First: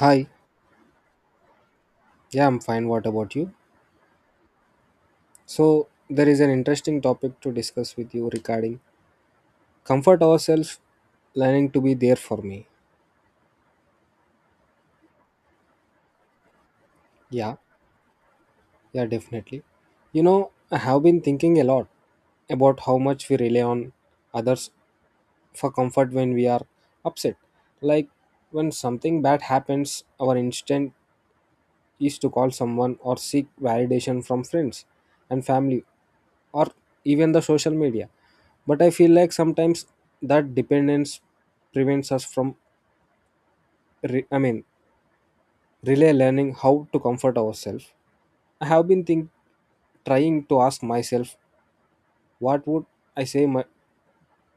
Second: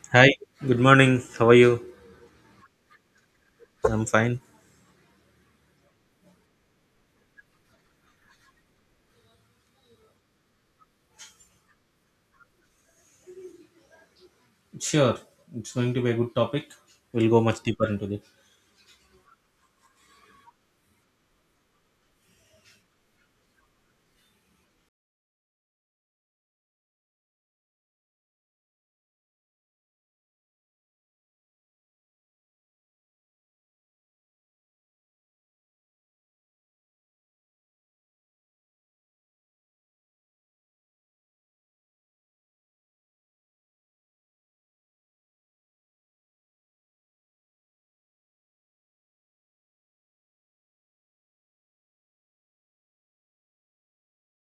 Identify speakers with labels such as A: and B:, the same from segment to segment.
A: Hi,
B: Hi, good morning. How are you?
A: yeah, I'm fine. What about you?
B: I'm fine.
A: So, there is an interesting topic to discuss with you regarding comfort ourselves, learning to be there for me.
B: Sure, it's going to be a good topic. We'll go
A: Yeah,
B: much deeper into this.
A: yeah, definitely. You know, I have been thinking a lot about how much we rely on others for comfort when we are upset. Like, when something bad happens, our instinct is to call someone or seek validation from friends and family or even the social media, but I feel like sometimes that dependence prevents us from re- I mean really learning how to comfort ourselves. I have been think- Trying to ask myself what would I say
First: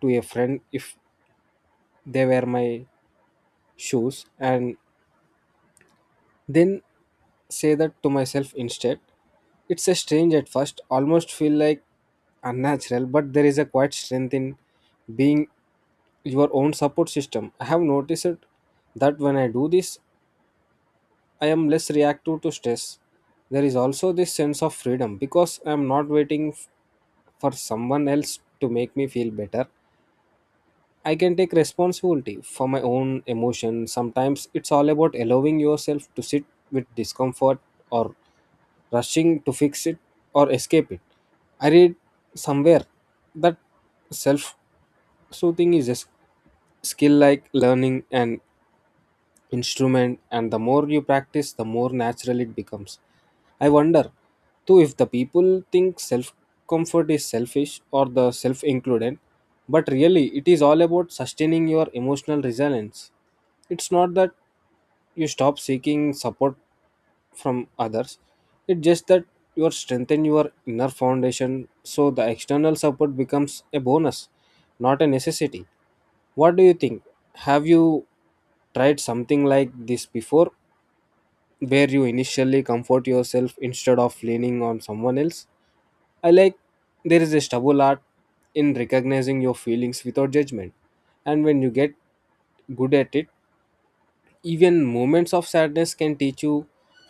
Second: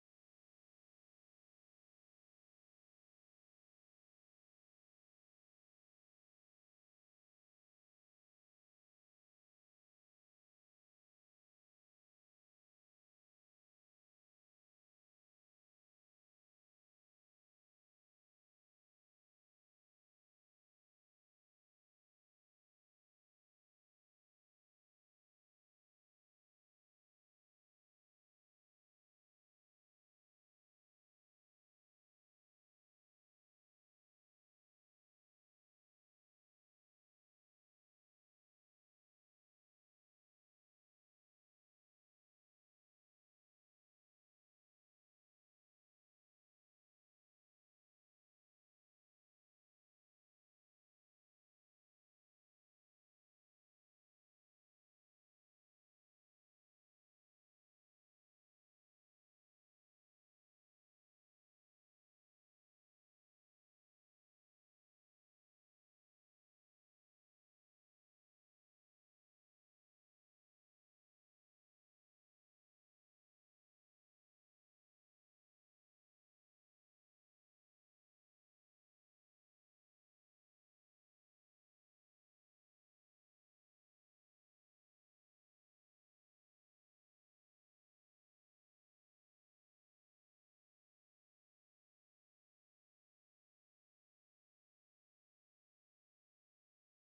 A: to a friend if they were my shoes and then say that to myself instead. It's a strange at first, almost feel like unnatural, but there is a quiet strength in being your own support system. I have noticed it that when I do this, I am less reactive to stress. There is also this sense of freedom because I am not waiting for someone else to make me feel better. I can take responsibility for my own emotions. Sometimes it's all about allowing yourself to sit with discomfort or rushing to fix it or escape it. I read somewhere that self soothing is a skill like learning and instrument, and the more you practice, the more natural it becomes. I wonder, too, if the people think self comfort is selfish or the self included, but really it is all about sustaining your emotional resilience. It's not that you stop seeking support from others, it's just that you are strengthen your inner foundation so the external support becomes a bonus, not a necessity. What do you think? Have you tried something like this before, where you initially comfort yourself instead of leaning on someone else? I like there is a stubble art in recognizing your feelings without judgment, and when you get good at it, even moments of sadness can teach you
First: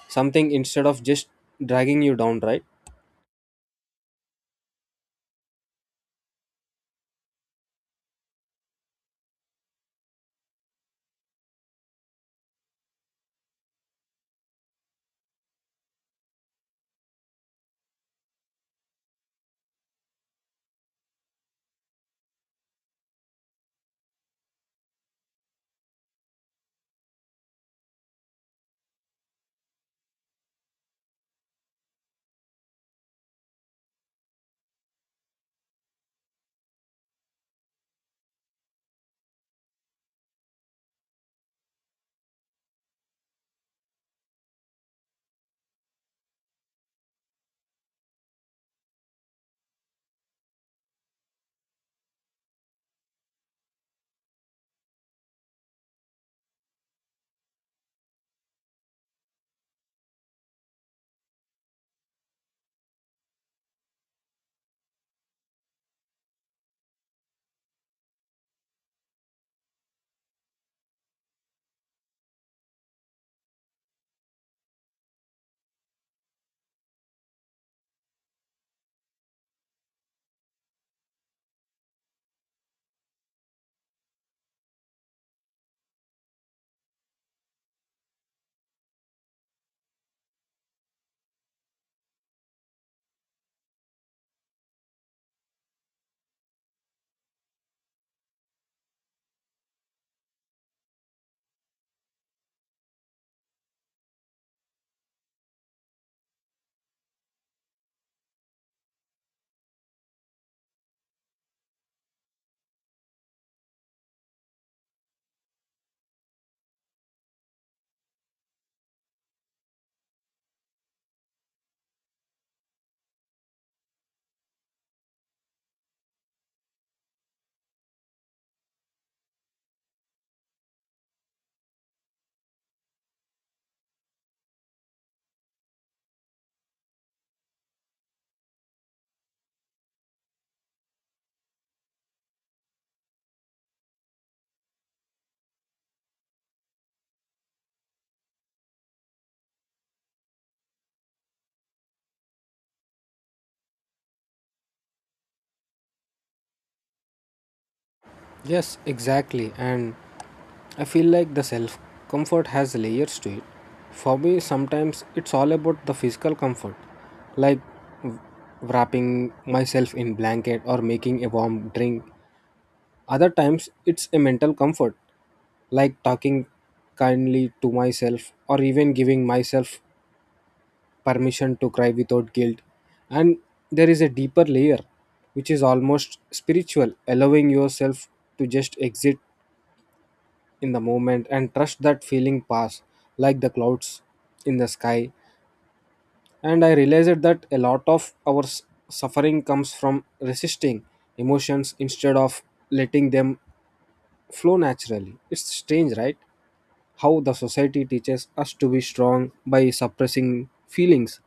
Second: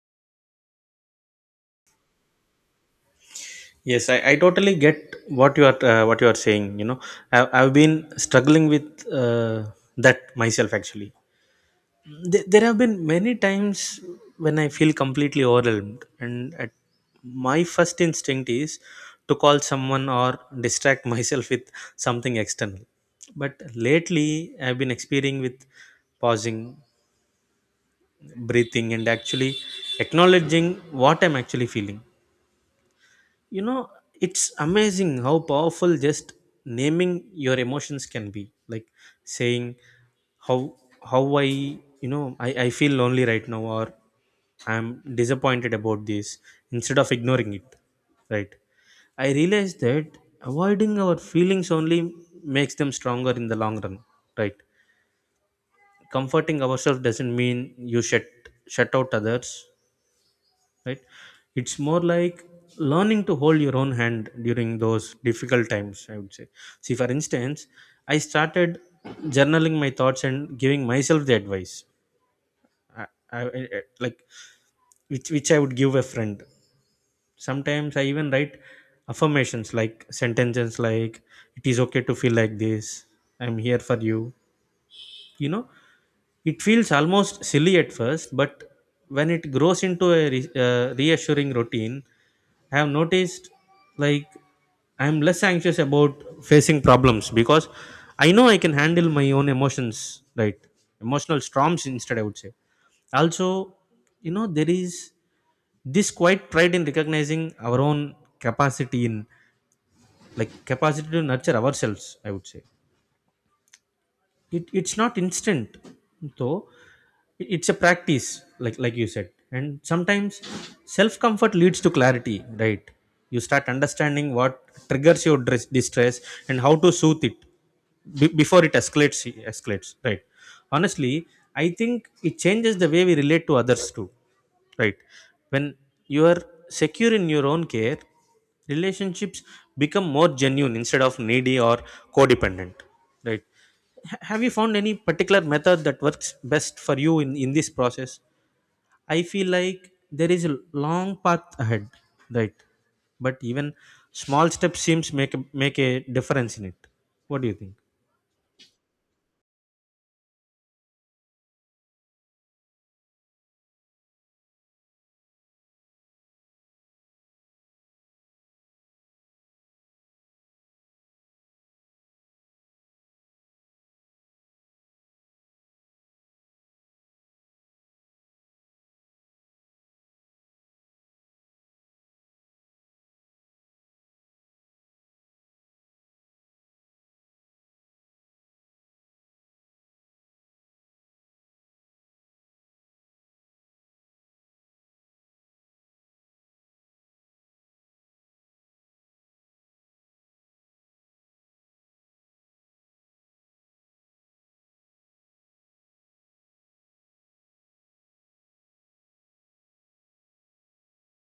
A: something instead of just dragging you down, right?
B: Yes, I totally get what you are saying. You know, I've been struggling with that myself actually. There have been many times when I feel completely overwhelmed, and at my first instinct is to call someone or distract myself with something external. But lately, I've been experiencing with pausing breathing and actually acknowledging what I'm actually feeling. You know, it's amazing how powerful just naming your emotions can be, like saying how how I you know I feel lonely right now, or I'm disappointed about this instead of ignoring it, right? I realized that avoiding our feelings only makes them stronger in the long run, right? Comforting ourselves doesn't mean you shut out others, right? It's more like learning to hold your own hand during those difficult times, I would say. See, for instance, I started journaling my thoughts and giving myself the advice I, I, I- like which I would give a friend. Sometimes I even write affirmations, like sentences like it is okay to feel like this, I'm here for you, you know? It feels almost silly at first, but when it grows into a reassuring routine, I have noticed, like, I'm less anxious about facing problems because I know I can handle my own emotions, right? Emotional storms instead, I would say. Also, you know, there is this quiet pride in recognizing our own capacity in, like, capacity to nurture ourselves, I would say. It's not instant though. It's a practice, like you said, and sometimes self comfort leads to clarity, right? You start understanding what triggers your distress and how to soothe it before it escalates, right? Honestly, I think it changes the way we relate to others too, right? When you are secure in your own care, relationships become more genuine instead of needy or codependent, right? Have you found any particular method that works best for you in this process? I feel like there is a long path ahead, right? But even small steps seems make make a difference in it. What do you think?
A: Yes, exactly. And I feel like the self comfort has layers to it. For me, sometimes it's all about the physical comfort, like wrapping myself in blanket or making a warm drink. Other times, it's a mental comfort, like talking kindly to myself or even giving myself permission to cry without guilt. And there is a deeper layer, which is almost spiritual, allowing yourself to just exit in the moment and trust that feeling pass like the clouds in the sky. And I realized that a lot of our suffering comes from resisting emotions instead of letting them flow naturally. It's strange, right? How the society teaches us to be strong by suppressing feelings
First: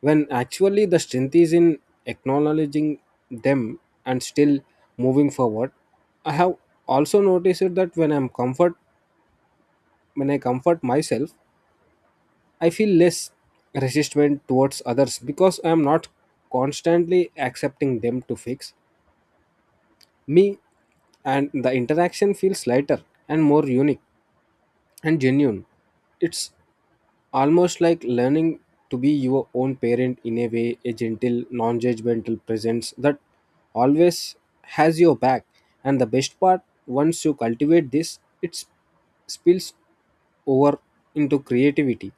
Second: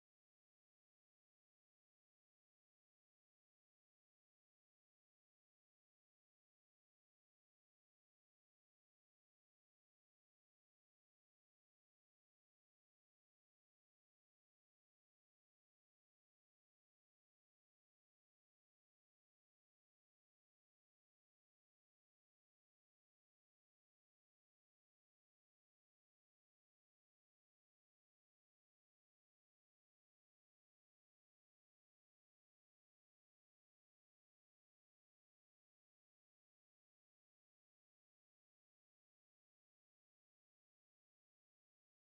A: when actually the strength is in acknowledging them and still moving forward. I have also noticed that when I comfort myself, I feel less resistment towards others because I am not constantly accepting them to fix me, and the interaction feels lighter and more unique and genuine. It's almost like learning to be your own parent in a way, a gentle, non judgmental presence that always has your back. And the best part, once you cultivate this, it spills over into creativity,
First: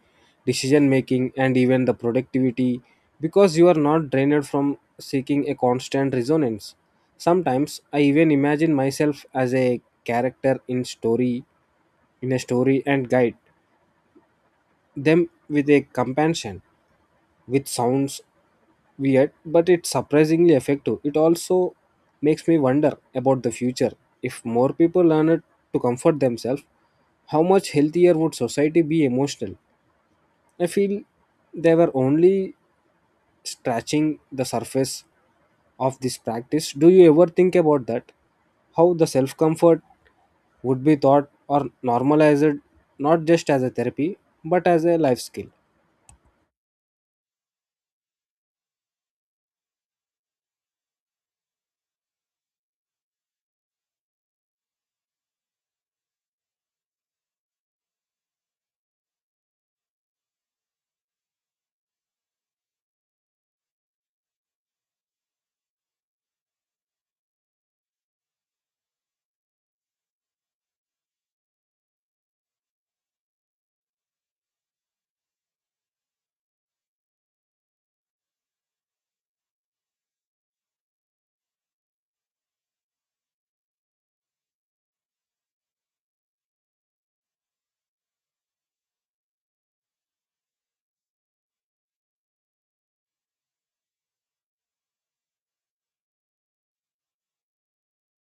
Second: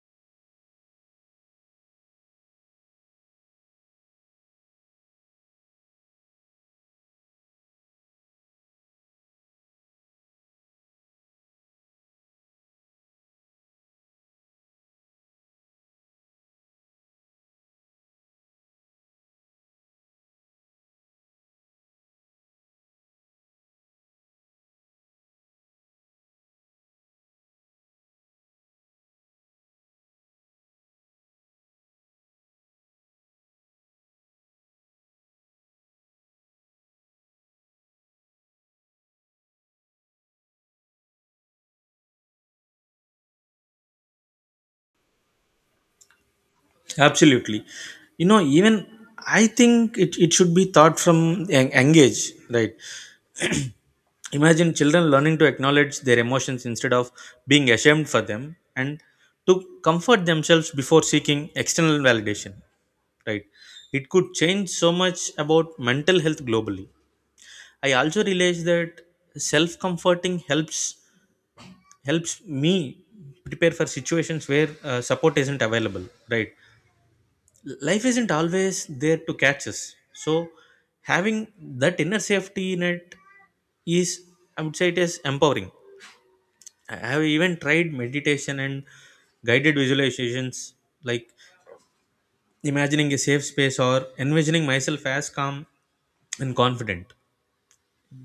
A: decision making, and even the productivity, because you are not drained from seeking a constant resonance. Sometimes I even imagine myself as a character in a story and guide them with a companion, which sounds weird, but it's surprisingly effective. It also makes me wonder about the future. If more people learn it to comfort themselves, how much healthier would society be emotional? I feel they were only scratching the surface of this practice. Do you ever think about that? How the self comfort would be taught or normalized, not just as a therapy but as a life skill?
B: Absolutely. You know, even I think it should be taught from young age, right? Imagine children learning to acknowledge their emotions instead of being ashamed for them and to comfort themselves before seeking external validation, right? It could change so much about mental health globally. I also realized that self-comforting helps me prepare for situations where support isn't available, right? Life isn't always there to catch us. So having that inner safety net is, I would say it is empowering. I have even tried meditation and guided visualizations, like imagining a safe space or envisioning myself as calm and confident.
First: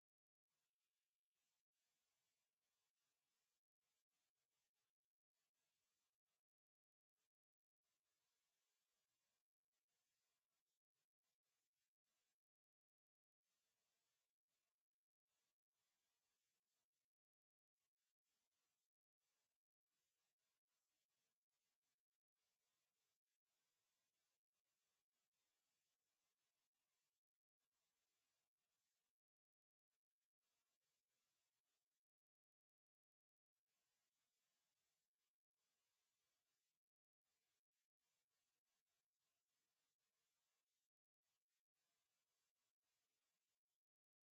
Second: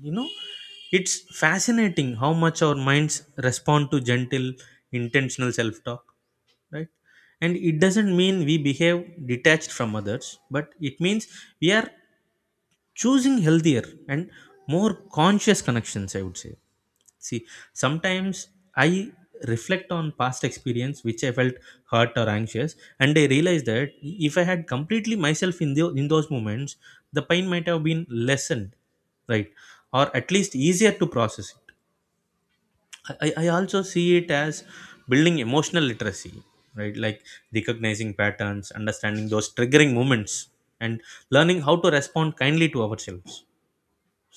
B: You know, it's fascinating how much our minds respond to gentle, intentional self talk, right? And it doesn't mean we behave detached from others, but it means we are choosing healthier and more conscious connections, I would say. See, sometimes I reflect on past experience which I felt hurt or anxious, and I realize that if I had completely myself in in those moments the pain might have been lessened, right? Or at least easier to process it. I also see it as building emotional literacy, right? Like recognizing patterns, understanding those triggering moments and learning how to respond kindly to ourselves.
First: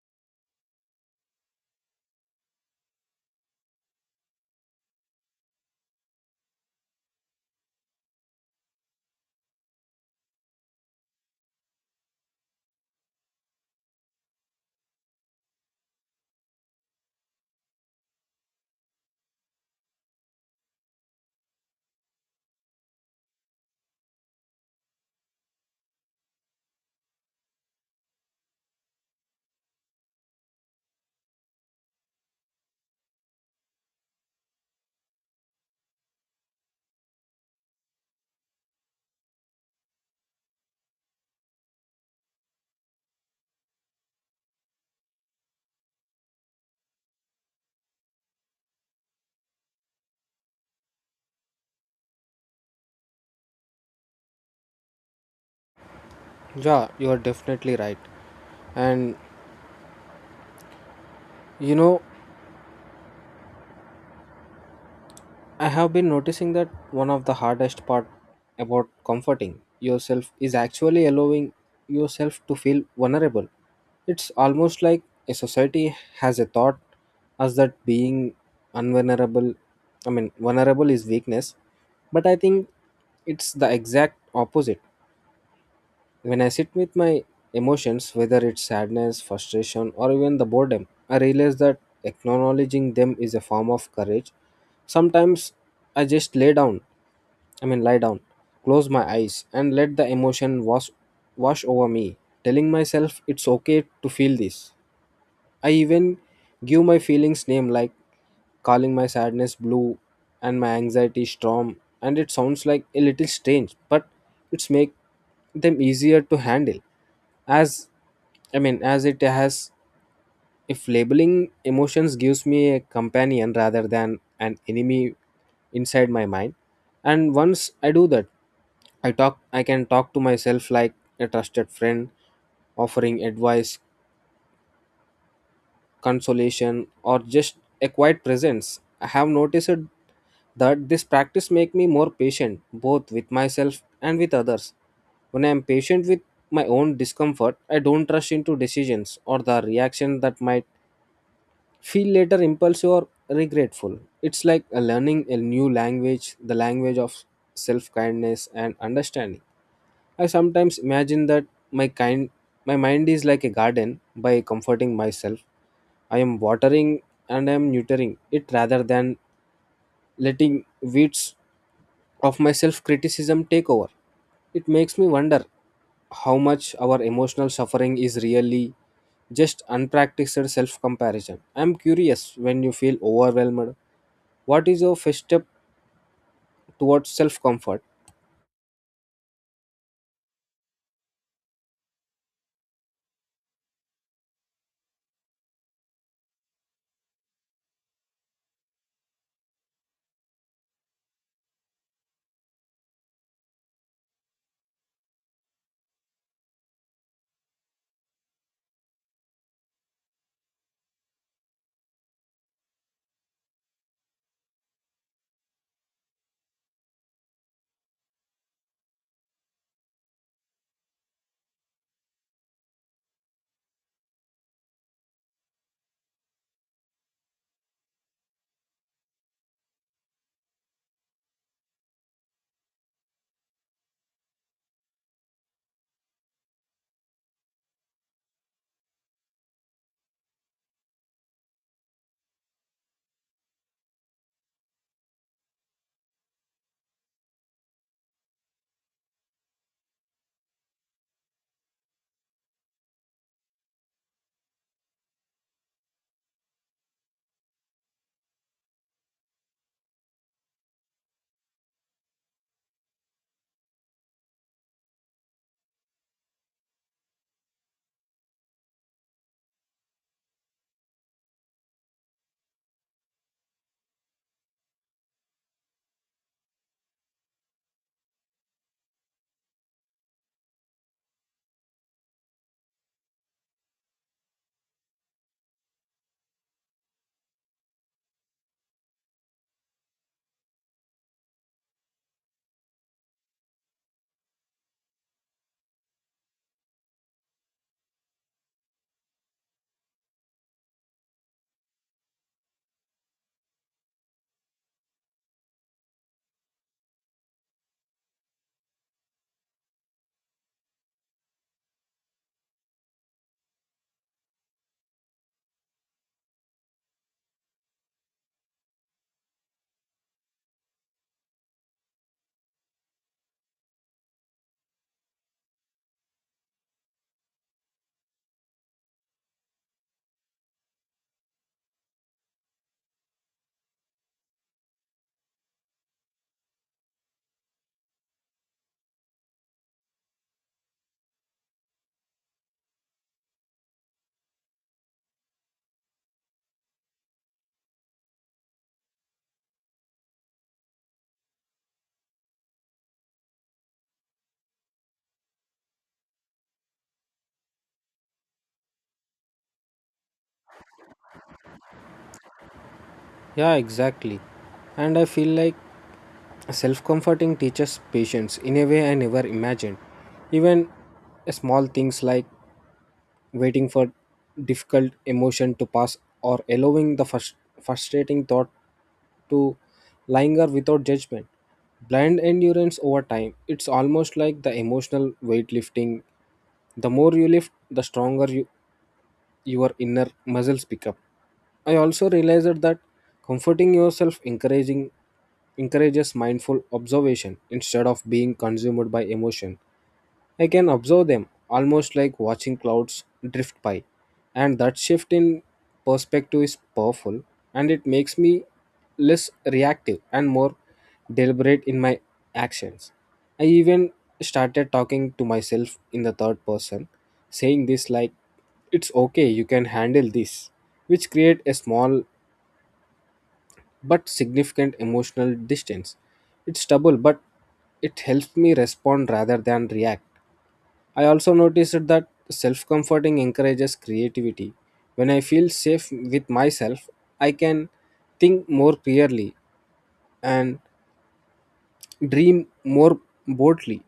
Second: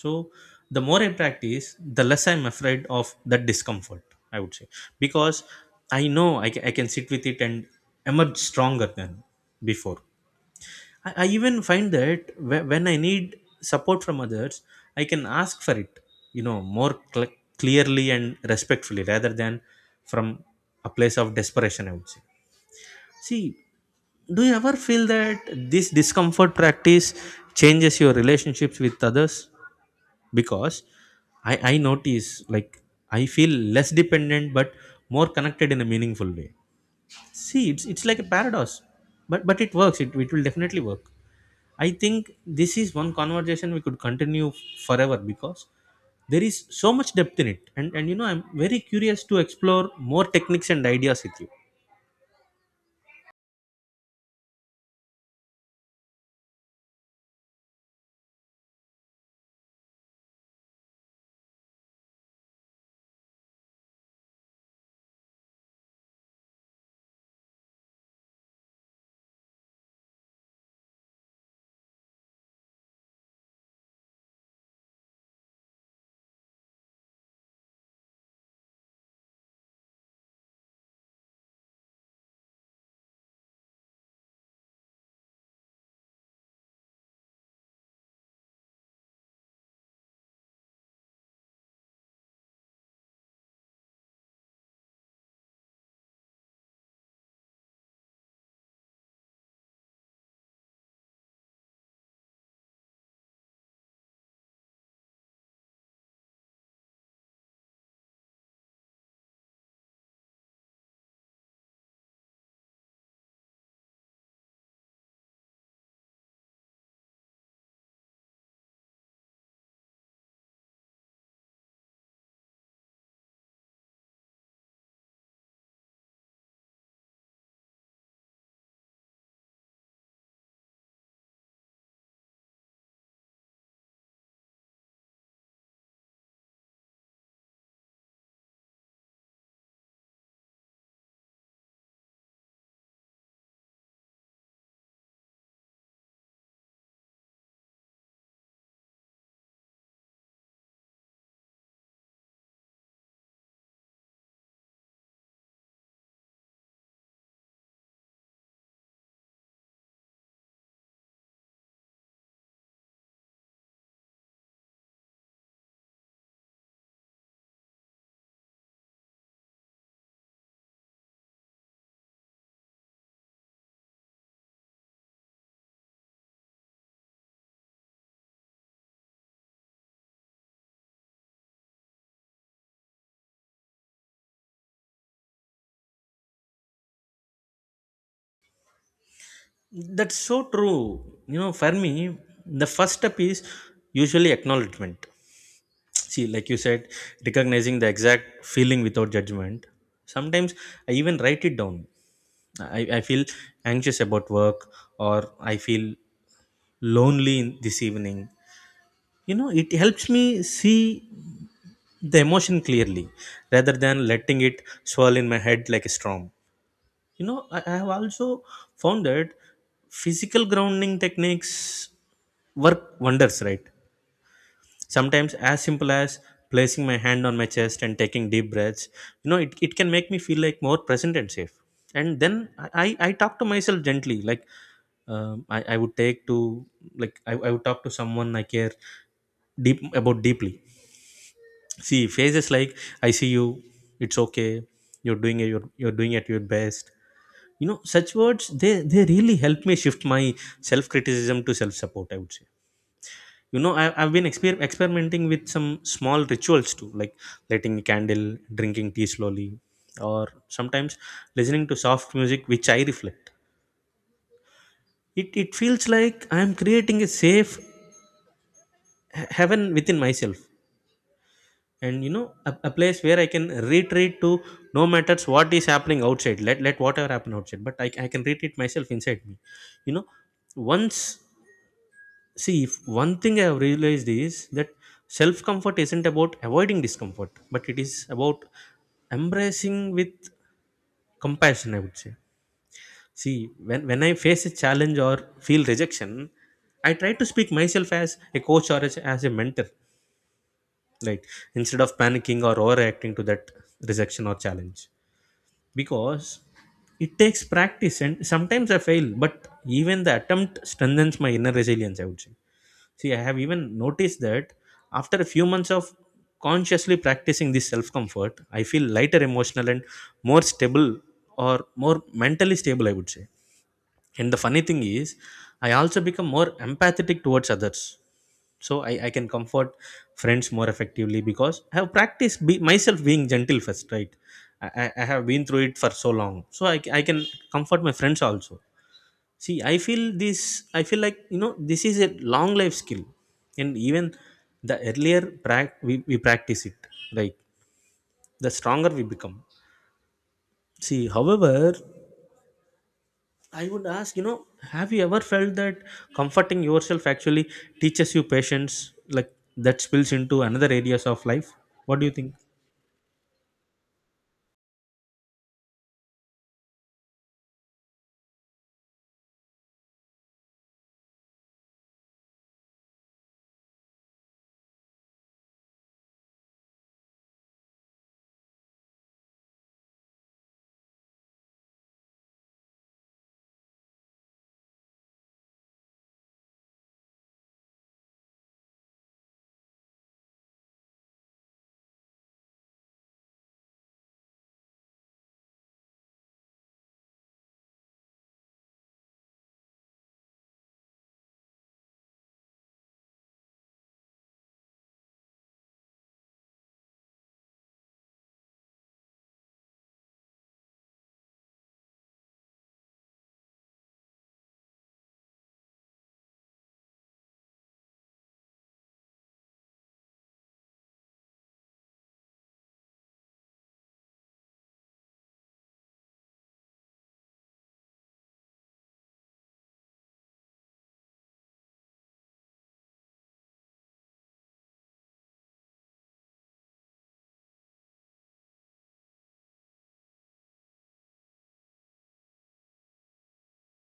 B: So the more I practice, the less I'm afraid of that discomfort, I would say. Because I know I can sit with it and emerge stronger than before. I even find that when I need support from others, I can ask for it, you know, more clearly and respectfully rather than from a place of desperation, I would say. See, do you ever feel that this discomfort practice changes your relationships with others? Because I notice, like, I feel less dependent but more connected in a meaningful way. See, it's like a paradox, but it works, it will definitely work. I think this is one conversation we could continue forever because there is so much depth in it, and you know I'm very curious to explore more techniques and ideas with you.
A: Yeah, you are definitely right. And you know, I have been noticing that one of the hardest part about comforting yourself is actually allowing yourself to feel vulnerable. It's almost like a society has a thought as that being unvulnerable, vulnerable is weakness, but I think it's the exact opposite. When I sit with my emotions, whether it's sadness, frustration, or even the boredom, I realize that acknowledging them is a form of courage. Sometimes I just lay down, I mean, lie down, close my eyes, and let the emotion wash over me, telling myself it's okay to feel this. I even give my feelings name like calling my sadness blue and my anxiety storm, and it sounds like a little strange but it's make them easier to handle, as I mean as it has, if labeling emotions gives me a companion rather than an enemy inside my mind. And once I do that, I can talk to myself like a trusted friend offering advice, consolation, or just a quiet presence. I have noticed that this practice make me more patient both with myself and with others. When I am patient with my own discomfort, I don't rush into decisions or the reaction that might feel later impulsive or regretful. It's like a learning a new language, the language of self kindness and understanding. I sometimes imagine that my kind my mind is like a garden. By comforting myself, I am watering and I am neutering it rather than letting weeds of my self criticism take over. It makes me wonder how much our emotional suffering is really just unpracticed self comparison. I am curious, when you feel overwhelmed, what is your first step towards self comfort?
B: That's so true. You know, for me the first step is usually acknowledgement. See, like you said, recognizing the exact feeling without judgment. Sometimes I even write it down. I feel anxious about work, or I feel lonely in this evening. You know, it helps me see the emotion clearly rather than letting it swirl in my head like a storm. You know, I have also found that physical grounding techniques work wonders, right? Sometimes as simple as placing my hand on my chest and taking deep breaths. You know, it can make me feel like more present and safe. And then I talk to myself gently, like, I would take to, like, I would talk to someone I care deeply. See phrases like I see you, it's okay, you're doing it, you're doing it your best. You know, such words, they really help me shift my self criticism to self support, I would say. You know, I've been experimenting with some small rituals too, like lighting a candle, drinking tea slowly, or sometimes listening to soft music, which I reflect it feels like I'm creating a safe heaven within myself. And you know a place where I can retreat to no matters what is happening outside. Let let whatever happen outside but I can retreat myself inside me, you know? Once, see if one thing I have realized is that self comfort isn't about avoiding discomfort but it is about embracing with compassion, I would say. See, when I face a challenge or feel rejection, I try to speak myself as a coach or as a mentor, right? Instead of panicking or overreacting to that rejection or challenge. Because it takes practice and sometimes I fail, but even the attempt strengthens my inner resilience, I would say. See, I have even noticed that after a few months of consciously practicing this self comfort, I feel lighter emotional and more stable, or more mentally stable, I would say. And the funny thing is, I also become more empathetic towards others. So I can comfort friends more effectively because I have practiced myself being gentle first, right? I have been through it for so long. So I can comfort my friends also. See, I feel this, I feel like, you know, this is a long life skill. And even the earlier we practice it, like, the stronger we become. See, however, I would ask, you know, have you ever felt that comforting yourself actually teaches you patience, like that spills into another areas of life? What do you think?
A: Yeah, exactly. And I feel like self comforting teaches patience in a way I never imagined. Even small things like waiting for difficult emotion to pass or allowing the frustrating thought to linger without judgment blind endurance over time. It's almost like the emotional weightlifting, the more you lift the stronger your inner muscles pick up. I also realized that comforting yourself encouraging encourages mindful observation instead of being consumed by emotion. I can observe them almost like watching clouds drift by, and that shift in perspective is powerful, and it makes me less reactive and more deliberate in my actions. I even started talking to myself in the third person, saying this like, it's okay, you can handle this, which create a small but significant emotional distance. It's double, but it helps me respond rather than react. I also noticed that self comforting encourages creativity. When I feel safe with myself, I can think more clearly and dream more boldly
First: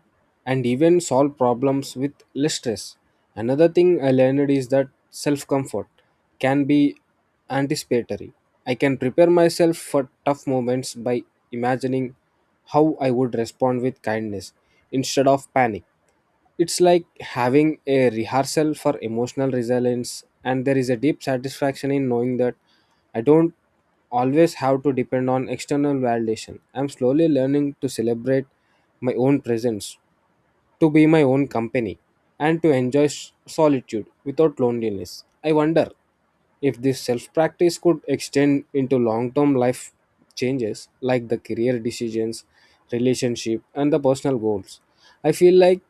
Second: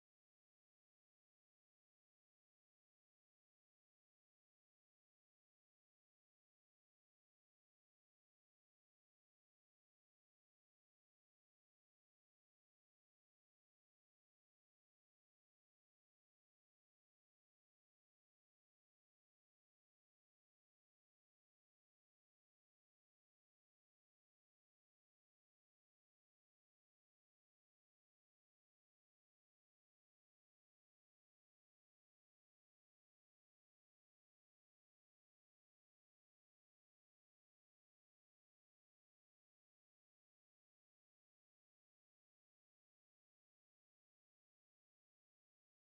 A: and even solve problems with less stress. Another thing I learned is that self comfort can be anticipatory. I can prepare myself for tough moments by imagining how I would respond with kindness instead of panic. It's like having a rehearsal for emotional resilience, and there is a deep satisfaction in knowing that I don't always have to depend on external validation. I'm slowly learning to celebrate my own presence, to be my own company, and to enjoy solitude without loneliness. I wonder if this self practice could extend into long term life changes like the career decisions, relationship, and the personal goals. I feel like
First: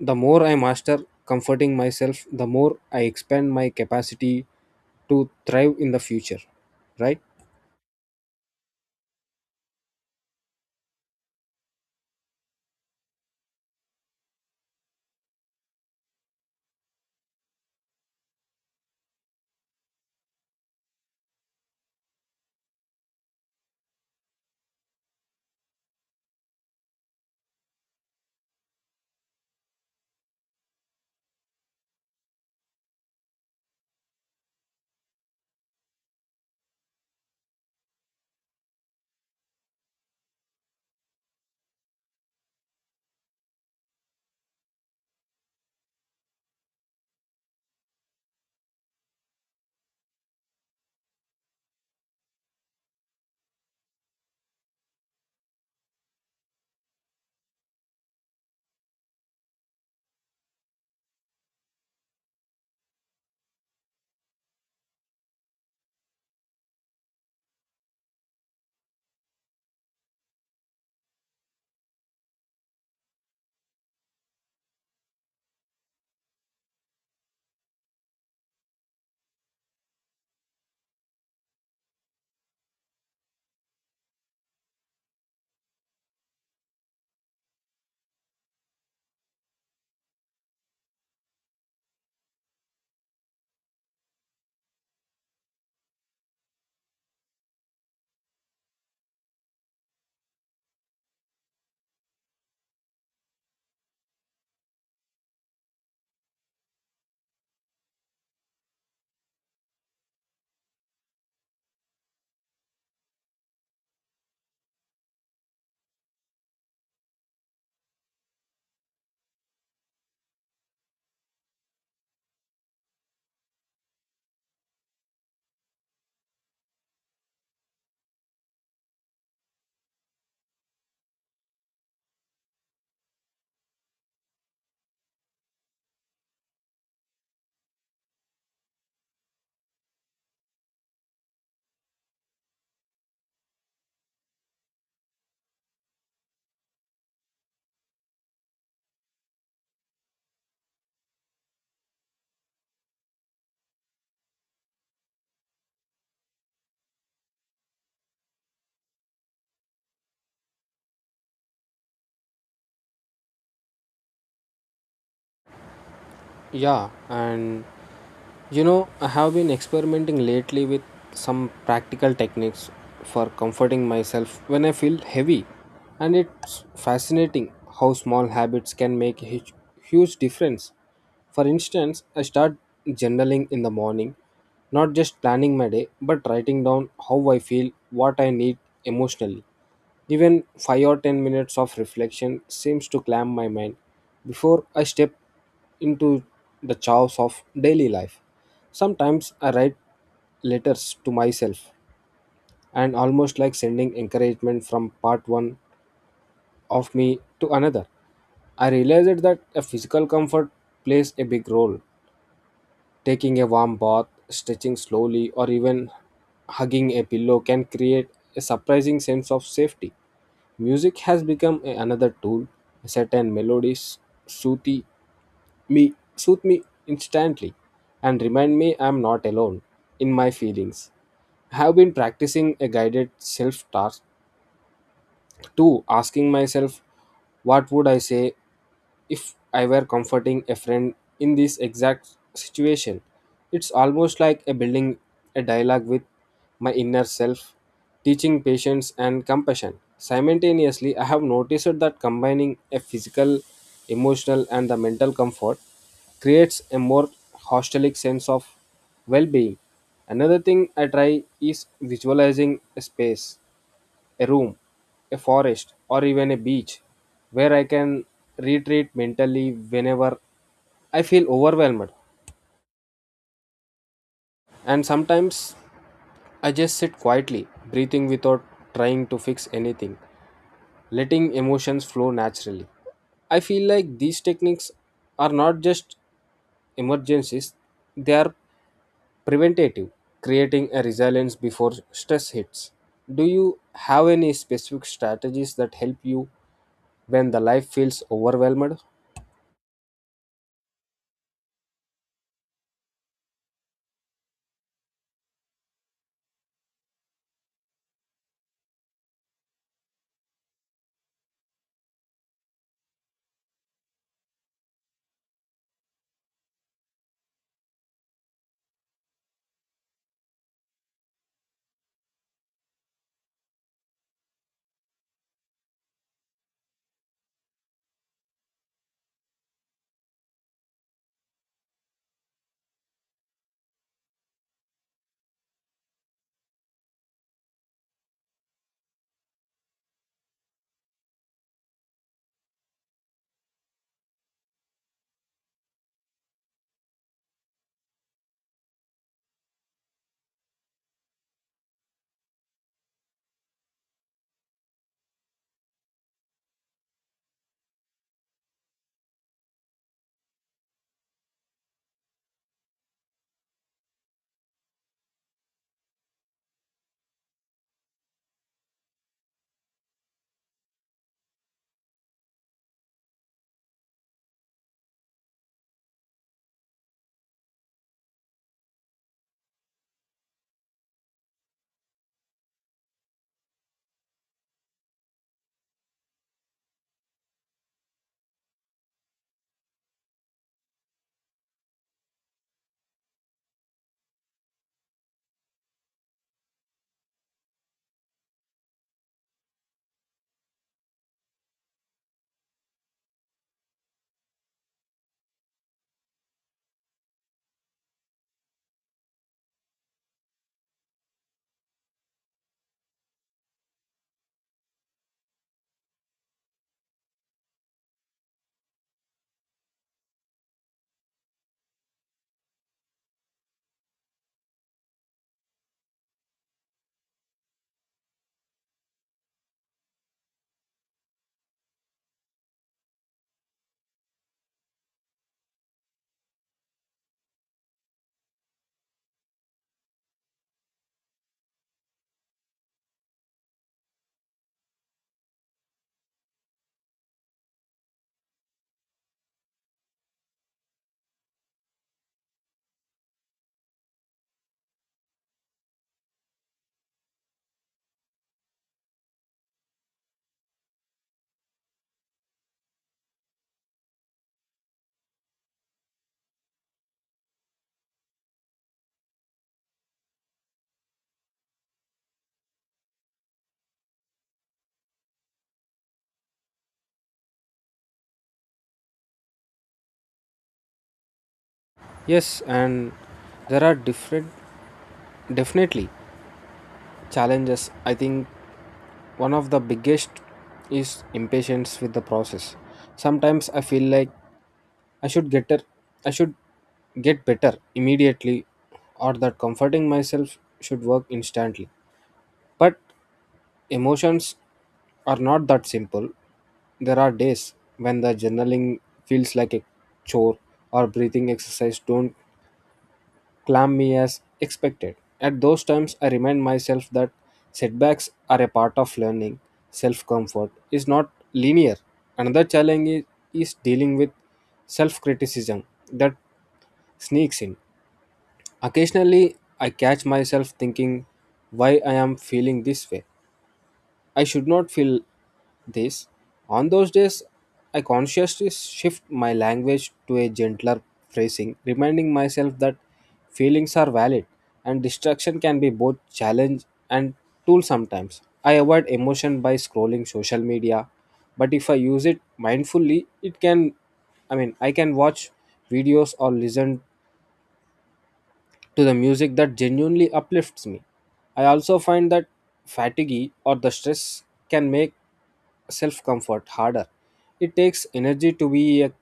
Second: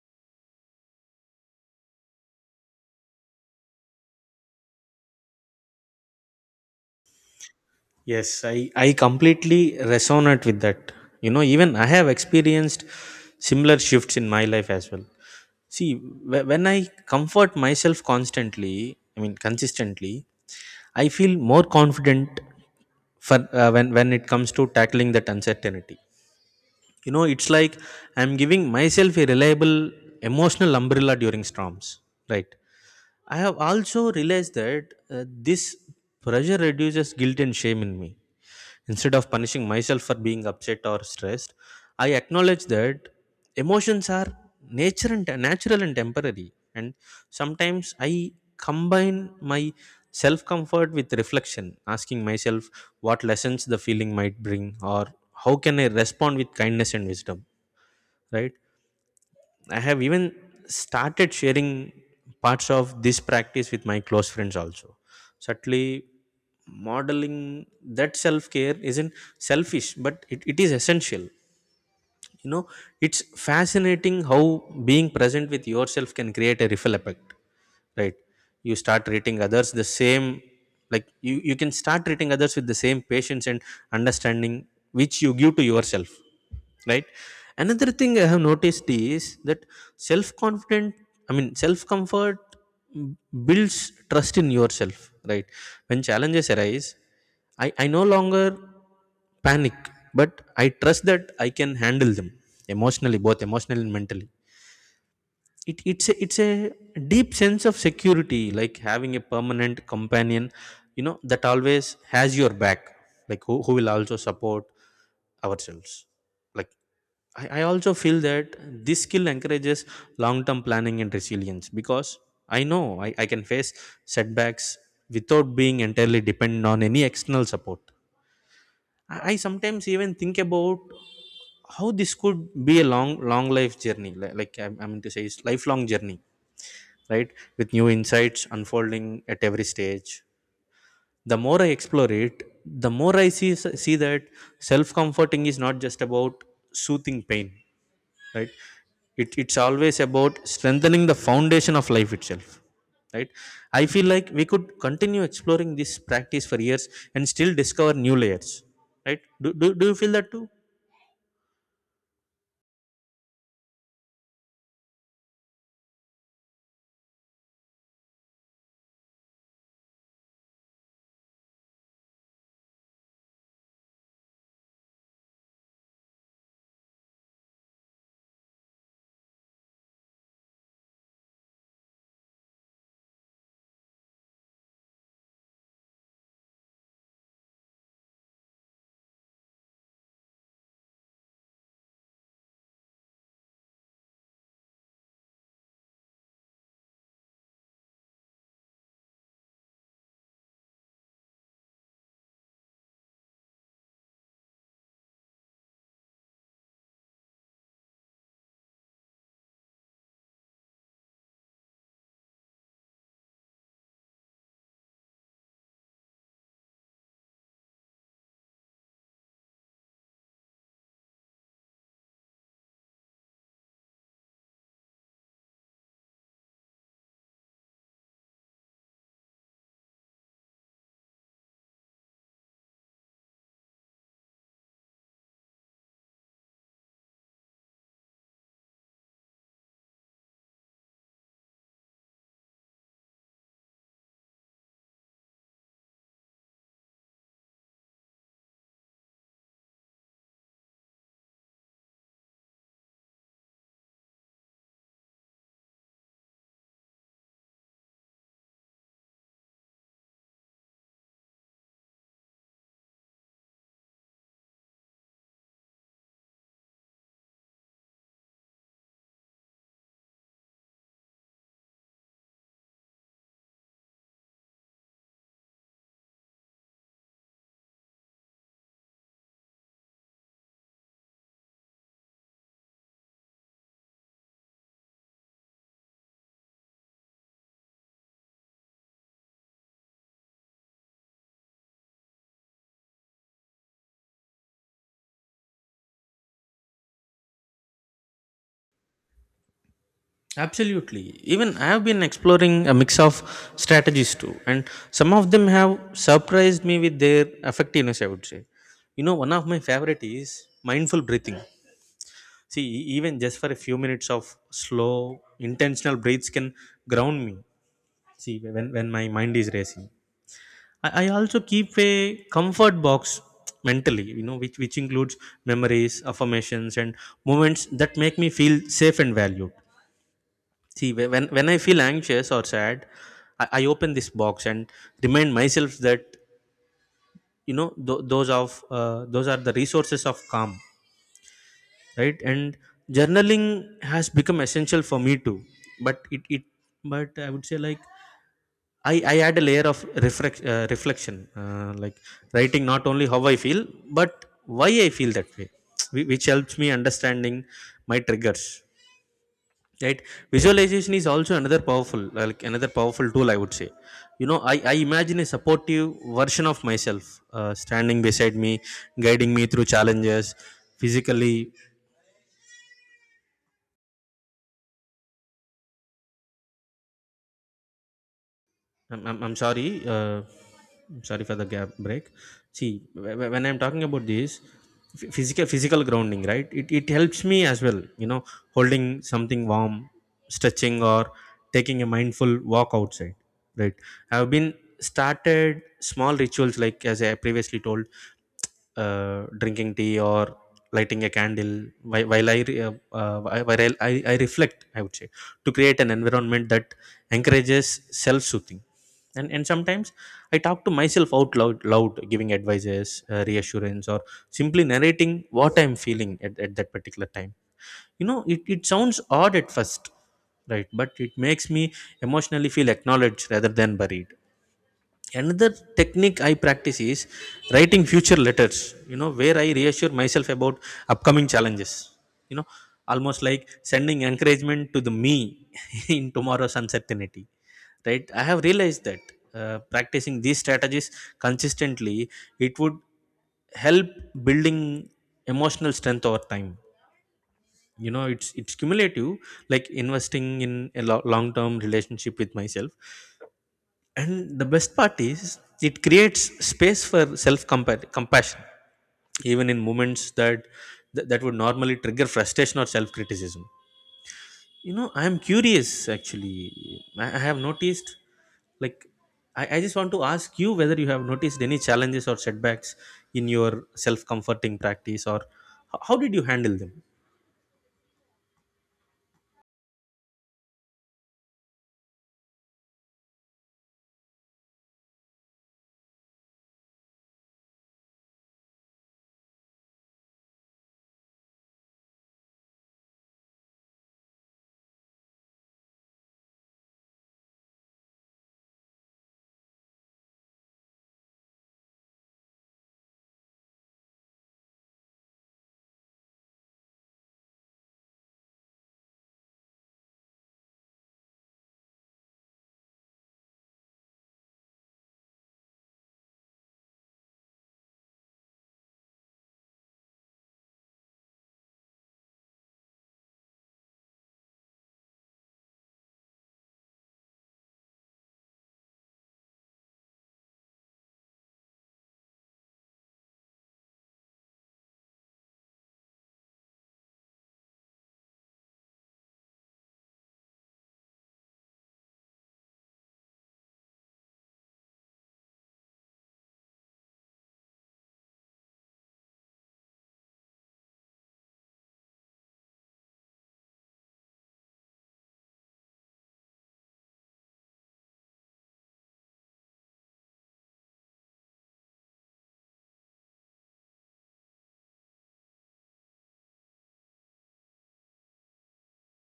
A: the more I master comforting myself, the more I expand my capacity to thrive in the future, right?
B: Yes, I completely resonate with that. You know, even I have experienced similar shifts in my life as well. See, when I comfort myself constantly, I mean consistently, I feel more confident for when it comes to tackling that uncertainty. You know, it's like I'm giving myself a reliable emotional umbrella during storms, right? I have also realized that this pressure reduces guilt and shame in me. Instead of punishing myself for being upset or stressed, I acknowledge that emotions are nature and natural and temporary. And sometimes I combine my self comfort with reflection, asking myself what lessons the feeling might bring, or how can I respond with kindness and wisdom, right? I have even started sharing parts of this practice with my close friends also. Certainly, modeling that self care isn't selfish, but it is essential. You know, it's fascinating how being present with yourself can create a ripple effect, right? You start treating others the same, like you can start treating others with the same patience and understanding which you give to yourself, right? Another thing I have noticed is that self confident I mean self comfort builds trust in yourself, right? When challenges arise, I no longer panic, but I trust that I can handle them emotionally both emotionally and mentally. It's a deep sense of security, like having a permanent companion, you know, that always has your back, like who will also support ourselves. Like I also feel that this skill encourages long-term planning and resilience because I know I can face setbacks without being entirely dependent on any external support. I sometimes even think about how this could be a long long life journey li- like I'm to say, it's lifelong journey, right? With new insights unfolding at every stage. The more I explore it, the more I see that self comforting is not just about soothing pain, right? It's always about strengthening the foundation of life itself, right? I feel like we could continue exploring this practice for years and still discover new layers, right? Do you feel that too?
A: Yeah, and you know, I have been experimenting lately with some practical techniques for comforting myself when I feel heavy, and it's fascinating how small habits can make a huge difference. For instance, I start journaling in the morning, not just planning my day, but writing down how I feel, what I need emotionally. Even 5 or 10 minutes of reflection seems to calm my mind before I step into the chaos of daily life. Sometimes I write letters to myself, and almost like sending encouragement from part one of me to another. I realized that a physical comfort plays a big role. Taking a warm bath, stretching slowly, or even hugging a pillow can create a surprising sense of safety. Music has become another tool. Certain melodies soothe me soothe me instantly and remind me I'm not alone in my feelings. I have been practicing a guided self talk two, asking myself, what would I say if I were comforting a friend in this exact situation? It's almost like a building a dialogue with my inner self, teaching patience and compassion. Simultaneously, I have noticed that combining a physical, emotional, and the mental comfort creates a more holistic sense of well-being. Another thing I try is visualizing a space, a room, a forest, or even a beach where I can retreat mentally whenever I feel overwhelmed. And sometimes I just sit quietly, breathing without trying to fix anything, letting emotions flow naturally. I feel like these techniques are not just emergencies, they are preventative, creating a resilience before stress hits. Do you have any specific strategies that help you when the life feels overwhelmed?
B: Absolutely. Even I have been exploring a mix of strategies too, and some of them have surprised me with their effectiveness, I would say. You know, one of my favorite is mindful breathing. See, even just for a few minutes of slow, intentional breaths can ground me. See, when my mind is racing, I also keep a comfort box mentally, you know, which includes memories, affirmations, and moments that make me feel safe and valued. See, when I feel anxious or sad, I open this box and remind myself that, you know, those are the resources of calm, right? And journaling has become essential for me too. But it but I would say, like, I add a layer of reflection, like writing not only how I feel, but why I feel that way, which helps me understanding my triggers, right? Visualization is also another powerful tool, I would say. You know, I imagine a supportive version of myself, standing beside me, guiding me through challenges physically. I'm sorry. I'm sorry for the gap break. See, when I'm talking about this physical grounding, right? It helps me as well. You know, holding something warm, stretching, or taking a mindful walk outside. Right. I've been started small rituals, like as I previously told, drinking tea or lighting a candle while I, re- while I reflect, I would say, to create an environment that encourages self-soothing. And sometimes I talk to myself out loud, giving advices, reassurance, or simply narrating what I'm feeling at that particular time. You know, it sounds odd at first, right? But it makes me emotionally feel acknowledged rather than buried. Another technique I practice is writing future letters, you know, where I reassure myself about upcoming challenges, you know, almost like sending encouragement to the me in tomorrow's uncertainty, right? I have realized that practicing these strategies consistently, it would help building emotional strength over time. You know, it's cumulative, like investing in a long term relationship with myself. And the best part is it creates space for self compassion, even in moments that that would normally trigger frustration or self criticism. You know, I am curious actually. I have noticed, like, I just want to ask you whether you have noticed any challenges or setbacks in your self comforting practice, or how did you handle them?
A: Yes, and there are different definitely challenges, I think. One of the biggest is impatience with the process. Sometimes I feel like i should get her I should get better immediately, or that comforting myself should work instantly, but emotions are not that simple. There are days when the journaling feels like a chore or breathing exercise don't clammy as expected. At those times, I remind myself that setbacks are a part of learning. Self comfort is not linear. Another challenge is dealing with self criticism that sneaks in. Occasionally, I catch myself thinking why I am feeling this way, I should not feel this. On those days, I consciously shift my language to a gentler phrasing, reminding myself that feelings are valid, and distraction can be both challenge and tool. Sometimes I avoid emotion by scrolling social media, but if I use it mindfully, it can I mean I can watch videos or listen to the music that genuinely uplifts me. I also find that fatigue or the stress can make self comfort harder. It takes energy to be a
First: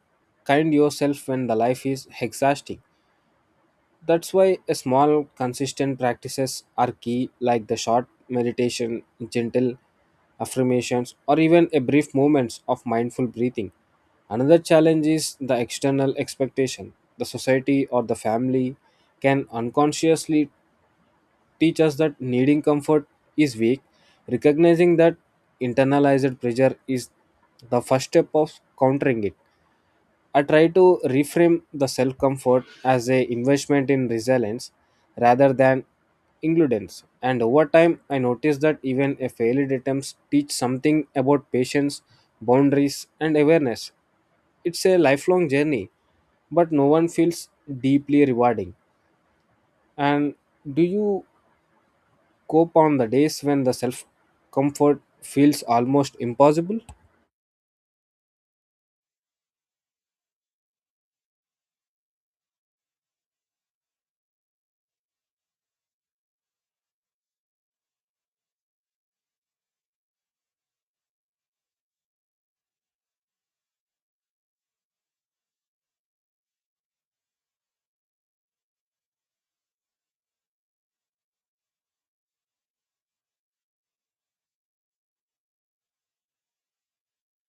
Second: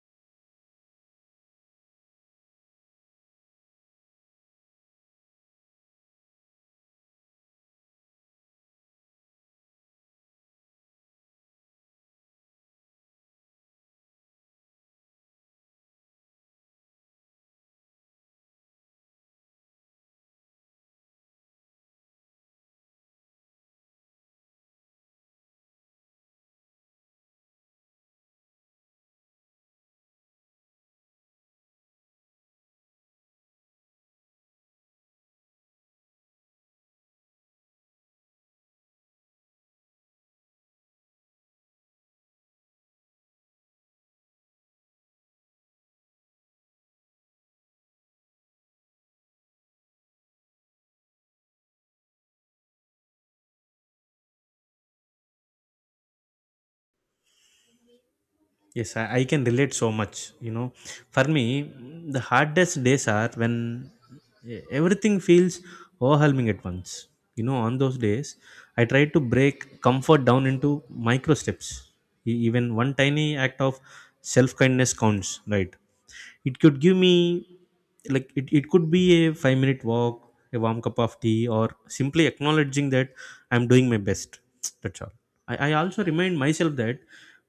A: kind yourself when the life is exhausting. That's why a small consistent practices are key, like the short meditation, gentle affirmations, or even a brief moments of mindful breathing. Another challenge is the external expectation. The society or the family can unconsciously teach us that needing comfort is weak. Recognizing that internalized pressure is the first step of countering it. I try to reframe the self comfort as a investment in resilience rather than includence. And over time, I noticed that even a failed attempts teach something about patience, boundaries, and awareness. It's a lifelong journey, but no one feels deeply rewarding. And do you cope on the days when the self comfort feels almost impossible?
B: Yes, I can relate so much. You know, for me, the hardest days are when everything feels overwhelming at once. You know, on those days, I try to break comfort down into micro steps. Even one tiny act of self kindness counts, right? It could give me, like, it could be a 5 minute walk, a warm cup of tea, or simply acknowledging that I'm doing my best. That's all. I also remind myself that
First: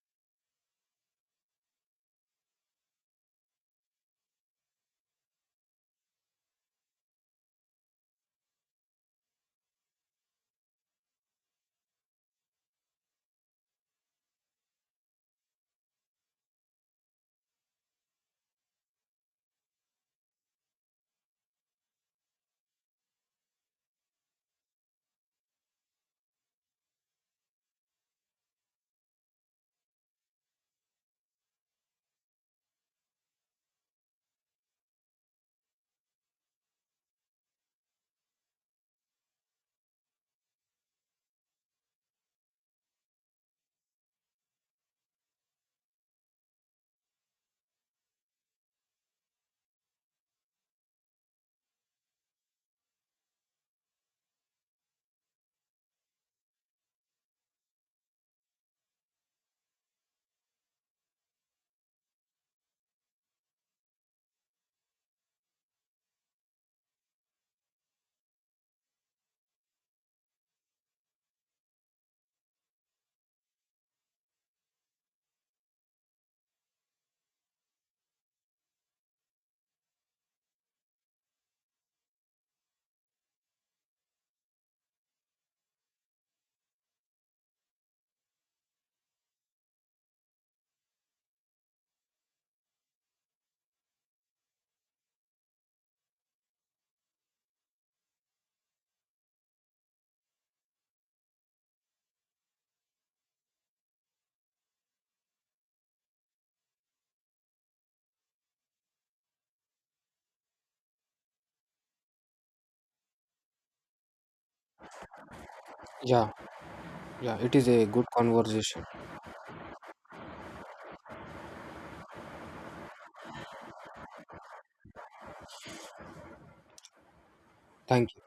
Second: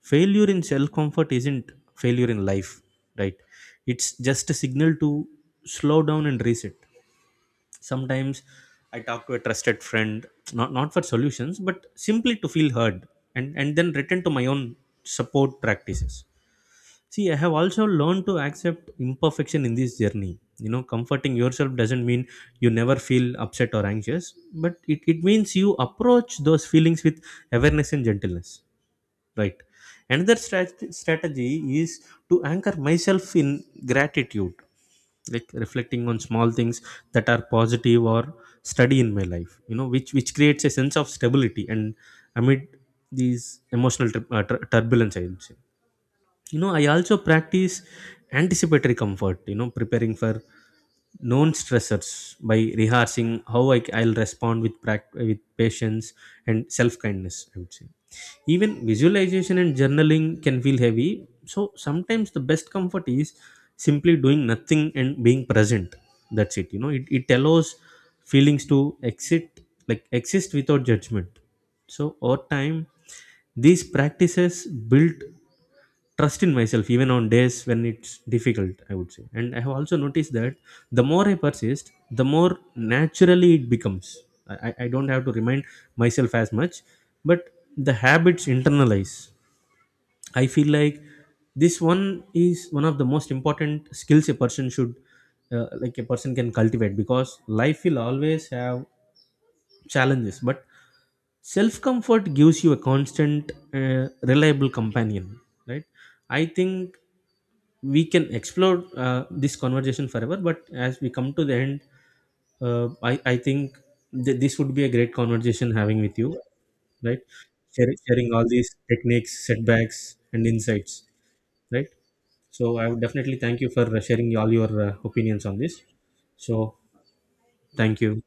B: failure in self comfort isn't failure in life, right? It's just a signal to slow down and reset. Sometimes I talk to a trusted friend, not for solutions, but simply to feel heard, and then return to my own support practices. See, I have also learned to accept imperfection in this journey. You know, comforting yourself doesn't mean you never feel upset or anxious, but it means you approach those feelings with awareness and gentleness. Right. Another strategy is to anchor myself in gratitude, like reflecting on small things that are positive or study in my life, you know, which creates a sense of stability and amid these emotional turbulence, I would say. You know, I also practice anticipatory comfort, you know, preparing for known stressors by rehearsing how I'll respond with with patience and self kindness, I would say. Even visualization and journaling can feel heavy, so sometimes the best comfort is simply doing nothing and being present. That's it. You know, it allows feelings to exit like exist without judgment. So over time, these practices build trust in myself even on days when it's difficult, I would say. And I have also noticed that the more I persist, the more naturally it becomes. I don't have to remind myself as much, but the habits internalize. I feel like this one is one of the most important skills a person should, a person can cultivate, because life will always have challenges, but self comfort gives you a constant, uh, reliable companion, right? I think we can explore, this conversation forever, but as we come to the end, I think this would be a great conversation having with you,
A: Yeah,
B: right?
A: yeah, it is a good
B: Sharing all these
A: conversation.
B: techniques, setbacks, and insights, right? So I would definitely thank you for, sharing all your, opinions on this. So thank
A: Thank you.
B: you.